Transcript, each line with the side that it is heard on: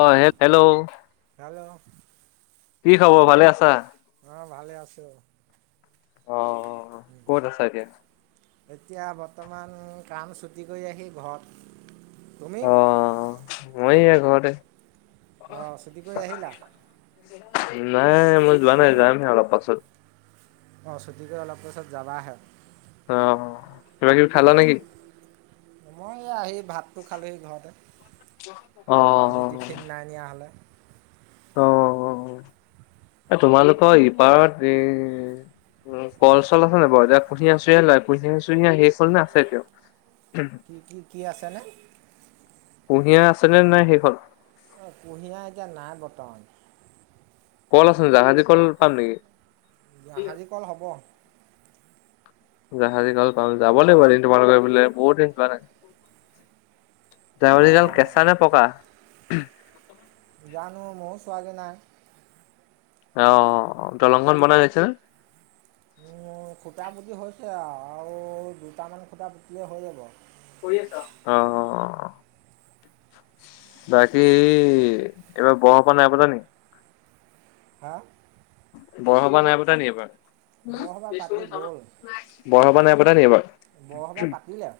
left: অ', হে hello.
right: Hello.
left: কি খবৰ, ভালেই আছা?
right: আহ, ভালে আছে,
left: অ
right: উম।
left: ক'ত আছা এতিয়া
right: এতিয়া বৰ্তমান কাম ছুটি কৰি আহি ঘৰত, তুমি?
left: অ মই এয়া ঘৰতে।
right: অ', ছুটি কৰি আহিলা?
left: নাই, মই যোৱা নাই, যামহে অলপ পাছত।
right: অ', ছুটি কৰি অলপ পাছত যাবাহে?
left: অ', কিবা-কিবি খালা নে কি?
right: মই এয়া আহি ভাতটো খালোহি ঘৰতে,
left: অ
right: আজি টিফিন নাই নিয়া হ'লে।
left: অ', এ, তোমালোকৰ ইপাৰত এ উম, কল-চল আছে নে বাৰু, এতিয়া কুঁহিয়াৰ- চুৰিহীয়া লয় কুঁহিয়-চুৰিহীয়া শেষ হ'ল নে, আছে এতিয়াও? [inaudible]
right: কি, কি, কি আছেনে?
left: কুঁহিয়া আছে নে, নাই শেষ হ'ল?
right: অ', কুঁহিয়াৰ এতিয়া নাই বৰ্তমান।
left: কল আছে, জাহাজি কল পাম নেকি?
right: জাহাজী কল হ'ব।
left: জাহাজি কল পাম, যাব লাগিব এদিন তোমালোকৰ সেফালে বহুত দিন যোৱা নাই। জাউৰিডাল কেঁচা নে পকা?
right: জানো মইয়ো চোৱা গে নাই।
left: অ', দলংখন বনাই হৈছে নে?
right: উম, খুটা পুতি হৈছে আও, আৰু দুটামান খুটা পুতিলেই হৈ যাব।
left: কৰি আছা, অ', অ', অ'। বাকী এইবাৰ বৰসবাহ নাই পতা নেকি?
right: হা?
left: বৰসবাহ নাই পতা নেকি এইবাৰ?
right: বৰসভা পাতি গ'ল।
left: বৰসভা নাই পাতা নেকি এইবাৰ?
right: বৰসভা পাতিলে।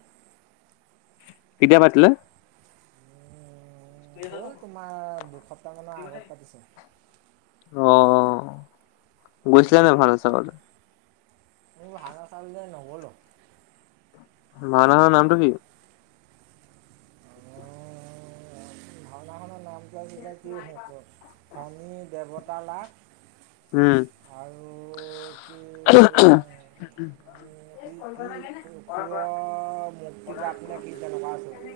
left: কেতিয়া পাতিলে?
right: হ'ল তোমাৰ দুস
left: অ, গৈছিলা নাই ভাওনা চাবলে?
right: মই ভাওনা চাবলে নগলো।
left: ভাওনা খনৰ নামটো কি?
right: ভাওনাখনৰ নামটো আছিলে কি, শনি দেৱতা লাভ
left: উম।
right: আৰু
left: [inaudible]
right: [unintelligible] অসুৰৰ মুক্তি লাভ নে কি তেনেকুৱা আছিলে।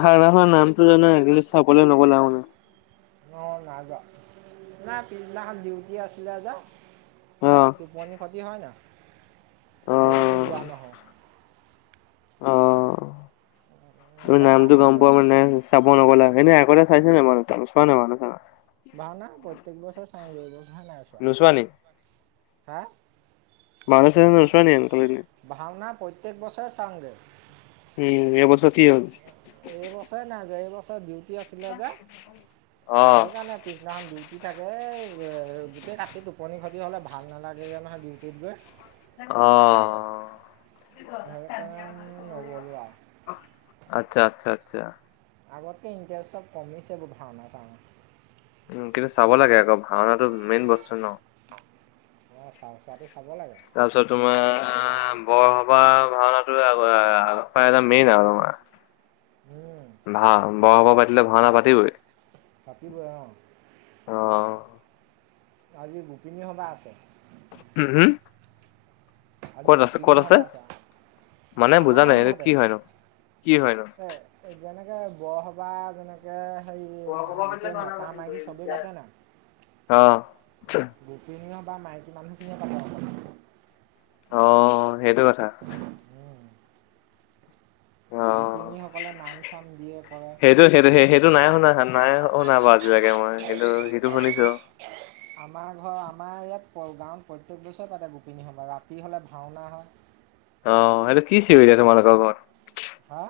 left: ভাওনাখনৰ নামটো জানা কিন্তু চাবলৈ নগ'লা আৰু মানে।
right: মই নাই যোৱা, নাই পিছদিনাখন ডিউটি আছিলে যে।
left: অ',
right: টোপনি ক্ষতি হয় ন' সেইকাৰণে
left: অ',
right: যোৱা নহ'ল।
left: অ, তুমি
right: নহ'বা
left: নামটো
right: কামৰ
left: গম পোৱা [unintelligible] চাব নগ'লা হয় নে আগতে চাইছা নাই মানুহতো নে চোৱা নাই ভাওনা-চাওনা?
right: ভাওনা প্ৰত্যেক বছৰ চাও গৈ এই বছৰ হে
left: নোচোৱা নি?
right: হা?
left: ভাওনা-চাওনা নোচোৱা নি আনকালে [unintelligible]
right: ভাওনা প্ৰত্যেক বছৰে চাওঁগে।
left: উম, এই বছৰ কি হ'ল?
right: এই বছৰে নাই যোৱা এই বছৰ ডিউটি আছিলে যে,
left: অ',
right: সেইকাৰণে পিছদিনাখন ডিউটি থাকে এহ গোটেই ৰাতি টোপনি ক্ষতি হ'লে ভাল নালাগে গে নহয় ডিউটিত গৈ।
left: অ।
right: সেইকাৰণ নগলো আৰু।
left: আচ্ছা আচ্ছা আচ্ছা।
right: আগতকে ইণ্টাৰেষ্ট চব কমিছে এইবোৰ ভাওনা-চাওনা
left: উম কিন্তু চাব লাগে আকৌ ভাওনাটো মেইন বস্তু ন!
right: অহ, অ চাওঁ চোৱাটো চাব লাগে।
left: তাৰপিছত তোমাৰ অ বৰসভা ভাওনাটো আগ আ আগৰ পৰা এটা মেইন আৰু তোমাৰ। ভা বৰ সভা পাতিলে ভাওনা পাতিবই।
right: পাতিবই অ।
left: অ।
right: আজি গোপিনী সভা আছে।
left: উম হুম!
right: আজি
left: ক'ত আছে
right: গোপিনী
left: ক'ত
right: সভা আছে,
left: মানে বুজা
right: আমাৰ
left: নাই
right: নাম
left: এইটো
right: ঘৰতে,
left: কি হয়নো কি হয়নো
right: এ এই যেনেকে বৰসভা যেনে কে হেৰি মা গোটেই মতা মাইকী চবেই পাতে নাই?
left: অ
right: গোপিনী সভা মাইকী মানুহখিনিয়ে পাতে অকল।
left: অ সেইটো কথা। অ
right: গোপিনীসকলে নাম-চাম দিয়ে কৰে
left: সেইটো সেইটো সেইটো নাই শুনা নাই শুনা বাৰু আজিলৈকে মই কিন্তু সেইটো শুনিছো।
right: আমাৰ ঘৰ আমাৰ ইয়াত প গাঁৱত প্ৰত্যেক বছৰে পাতে গোপিনী সভা ৰাতি হ'লে ভাওনা হয়।
left: অ এইটো কি চিঞৰি আছে [unintelligible] ঘৰত
right: হা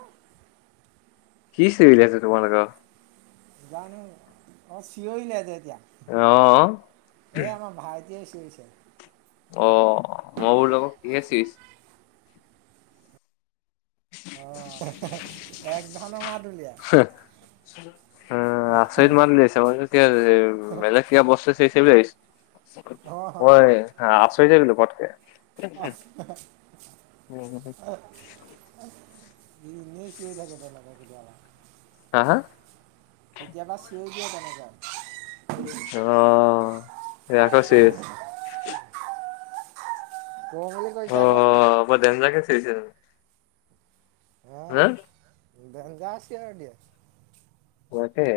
left: কি চিঞৰিলে আছে তোমালোকৰ
right: জানো, অ চিঞৰিলে যে এতিয়া
left: অ
right: এই আমাৰ ভাইটিয়ে চিঞৰিছে
left: অ মই বোলো আকো কিহে চিঞৰিছে
right: অ হে হে হে হে একধৰনৰ মাত উলিয়ায়
left: [inaudible] আ আচৰিত মাত উলিয়াইছে মই [unintelligible] বেলেগ কিবা বস্তুৱে চিঞৰিছে বুলি ভাবিছো [unintelligible]
right: অঁ
left: আচৰিত হৈ গ'লো পতকে
right: অহ [inaudible] ই ইনেই চিঞৰি থাকে তাৰ লগৰ [unintelligible]
left: হা হা
right: কেতিয়াবা চিঞৰি দিয়ে তেনেকা
left: অ এই আকো [unintelligible]
right: কওঁ বুলি কৈছে
left: অ
right: আকৌ।
left: বৰ ডেঞ্জাৰ কে চিঞৰিছে
right: অ
left: হা
right: ডেঞ্জাৰ চিঞৰ দিয়ে
left: পোৱাকে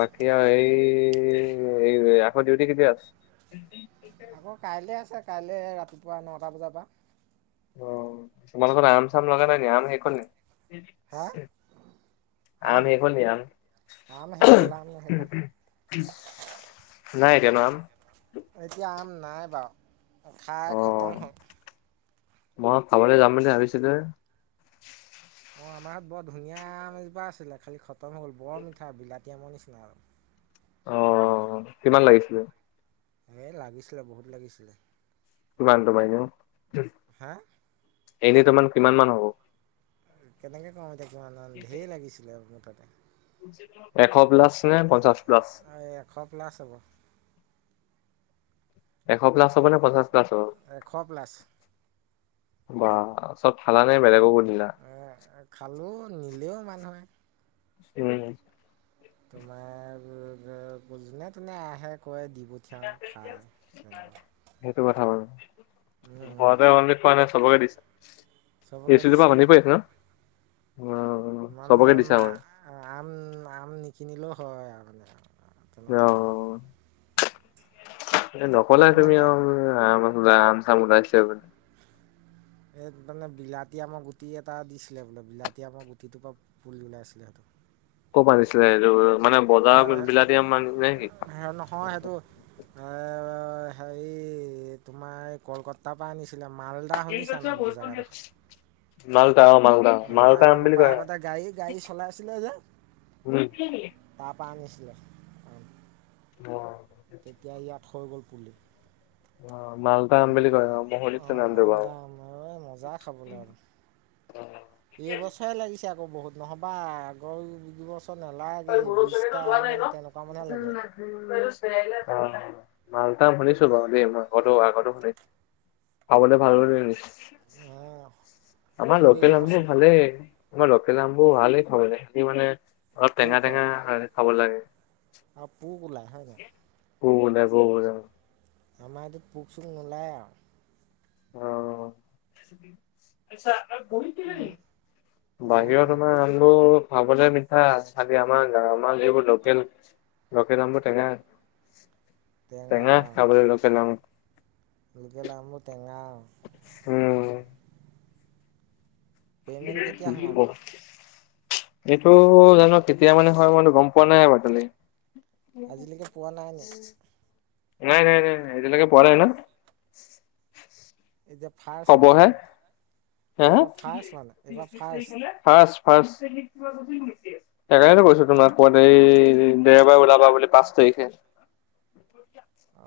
left: বাকী আৰু এই এই আকৌ ডিউটি কেতিয়া আছে
right: আকৌ কাইলে আছে কাইলে ৰাতিপুৱা নটা বজাৰ পৰা
left: অ তোমালোকৰ আম চাম লগা নাই নি আম শেষ হ'ল নি?
right: হা
left: আম শেষ হল নি আম
right: আম শেষ হ'ল আম শেষ হ'ল
left: নাই এতিয়া ন আম
right: এতিয়া আম নাই বাৰু খাই
left: অ
right: খতম হল।
left: মই খাবলে যাম বুলি ভাবিছিলো হে
right: অ আমাৰ বৰ ধুনীয়া আম এজোপা আছিলে খালি খতম হ'ল বৰ মিঠা বিলাতী আমৰ নিচিনা আৰু
left: অ কিমান লাগিছিলে?
right: হে লাগিছিলে বহুত লাগিছিলে।
left: কিমান তোমাৰ এনে,
right: হা
left: এনে তোমাৰ কিমান মান হ'ব?
right: কেনেকে কওঁ এতিয়া কিমান মান ঢেৰ লাগিছিলে মুঠতে।
left: এশ প্লাছ নে পঞ্চাছ প্লাছ?
right: এই এশ প্লাছ হ'ব।
left: এশ প্লাছ হব নে পঞ্চাশ প্লাছ হব?
right: এশ প্লাছ
left: বা চব খালা নে বেলেগকো দিলা?
right: এ, খালোঁ নিলেও মানুহে।
left: উম
right: তোমাৰ যোনে তোনে আহে কয় দি পঠিয়াওঁ খা ধন্যবাদ।
left: সেইটো কথা বাৰু, ঘৰতে অনলি খোৱা নাই চবকে দিছে।
right: চবকে দিছোঁ
left: [inaudible]
right: মানে
left: চবকে দিছা
right: মা
left: মানে?
right: আম আম নিকিনিলেও হয় আৰু মানে তেনেকুৱা
left: অ', এ নকলা
right: ইয়াত
left: তুমি
right: মানে
left: আৰু আম আম চাম ওলাইছে বুলি।
right: এই মানে বিলতী আমাৰ গুটি এটা দিছিলে বোলে বিলাতী আমাৰ গুটিটোৰ পৰা পুলি ওলাইছিলে সেটো।
left: কপা দিছিলে এইটো মানে বজাৰ বিলাতি আম মান নে কি?
right: হয় [unintelligible] হেৰি তোমাৰ কলকত তাৰ পা আনিছিলে মালদা শুনিছা নামটো জেগাডখ
left: মালদা অ মালদা, মালদা আম
right: আমাৰ
left: বুলি
right: পাপাই
left: কয় অ।
right: আগতে গাড়ী গাড়ী চলাইছিলে
left: [unintelligible]
right: তা পা আনিছিলে
left: অ',
right: তেতিয়া ইয়াত হৈ গ'ল পুলি।
left: অ মালদা আম বুলি কয় মই শুনিছোঁ নামটো বাও।
right: হয় মজা খাবলে আম। এইবছৰে লাগিছে আক বহুত নহ'বা আগৰ বছ ছ নালাগে বিছটামান তেনেকুৱা মানহে লাগে।
left: [unintelligible] মালদা শুনিছো বাও দেই মই আগতো আগতো শুনি খাবলে ভাল লাগে বুলি শুনিছ
right: অ।
left: আমাৰ
right: কিন্তু
left: লোকেল আমবোৰ
right: এইবছৰ
left: ভালে আমাৰ লোকেল আমবোৰ ভালে খাবলে, টি মানে অলপ টেঙা টেঙা লাগে খাবলে।
right: আও পুক ওলাই হয় নাই?
left: পুক ওলাই পুক ওলাই।
right: আমাৰ এইটোত পুক চোক নোলায় আও।
left: অ।
right: উম,
left: [unintelligible]
right: বহুত
left: বাহিৰত
right: মি
left: আমাৰ আম বোৰ খাবলে মিঠা খালি আমাৰ গাঁৱৰ মাল এইবোৰ লোকেল লোকেল আমবো টেঙা, টেঙা খাবলে লোকেল আম।
right: লোকেল আমবোৰ টেঙা।
left: উম।
right: পে'মেণ্ট কেতিয়া সোমাব
left: [unintelligible] এইটো জানো কেতিয়া মানে হয় মইতো গ'ম পোৱা নাই অতলি
right: আজিলৈকে পোৱা নাই নি
left: [unintelligible] নাই, নাই, নাই, নাই এতিয়ালৈকে পঢ়া নাই ন?
right: এতিয়া ভাত
left: হ'ব হে, হে হে?
right: ফাৰ্ষ্ট মানে এইবাৰ ফাৰ্ষ্ট
left: [unintelligible] ফাষ্ট, ফাষ্ট [unintelligible] সেইকাৰণ কৈছো তোমাক মই এই দেওবাৰে ওলাবা বুলি পাঁচ তাৰিখে।
right: অ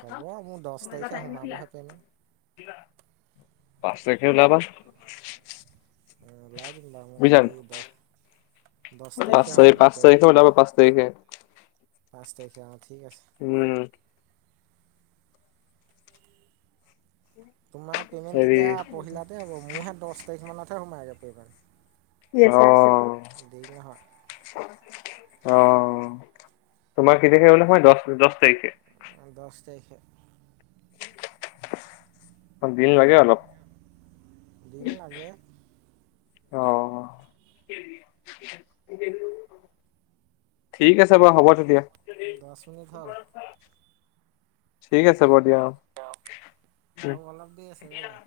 right: হ'ব মোৰ দছ তাৰিখে সোমাবহে পে'মেণ্ট।
left: [unintelligible] পাঁচ তাৰিখে ওলাবা।
right: ওলাই দিম বাৰু মই
left: বুজিছা নাই?
right: খালী দহ দহ তাৰিখে
left: পাঁচ
right: হ'ব
left: তাৰিখ
right: মোৰ
left: পাচঁ
right: পে'মেণ্ট
left: তাৰিখে ওলাবা পাঁচ তাৰিখে।
right: পাঁচ তাৰিখে অ ঠিক আছে।
left: উম।
right: তোমাৰ পে'মেণ্ট
left: হেৰি
right: তেতিয়া পহিলাতে হ'ব মোৰহে দছ তাৰিখমানতহে সোমায়গে পে'মেণ্ট।
left: [unintelligible] অ
right: দেৰি নহয়।
left: অ তোমাৰ কে তাৰিখে বোলে সোমাই দছ দছ তাৰিখে।
right: অ দছ তাৰিখে।
left: অ দিন লাগে অলপ।
right: দিন লাগে।
left: অ'অ'। ঠিক আছে বাৰু হ'ব তেতিয়া।
right: ল'ৰা ছোৱালীৰ ভাল।
left: ঠিক আছে বাৰু দিয়া অ'।
right: আৰু অলপ দেৰি আছে ৰ'বা।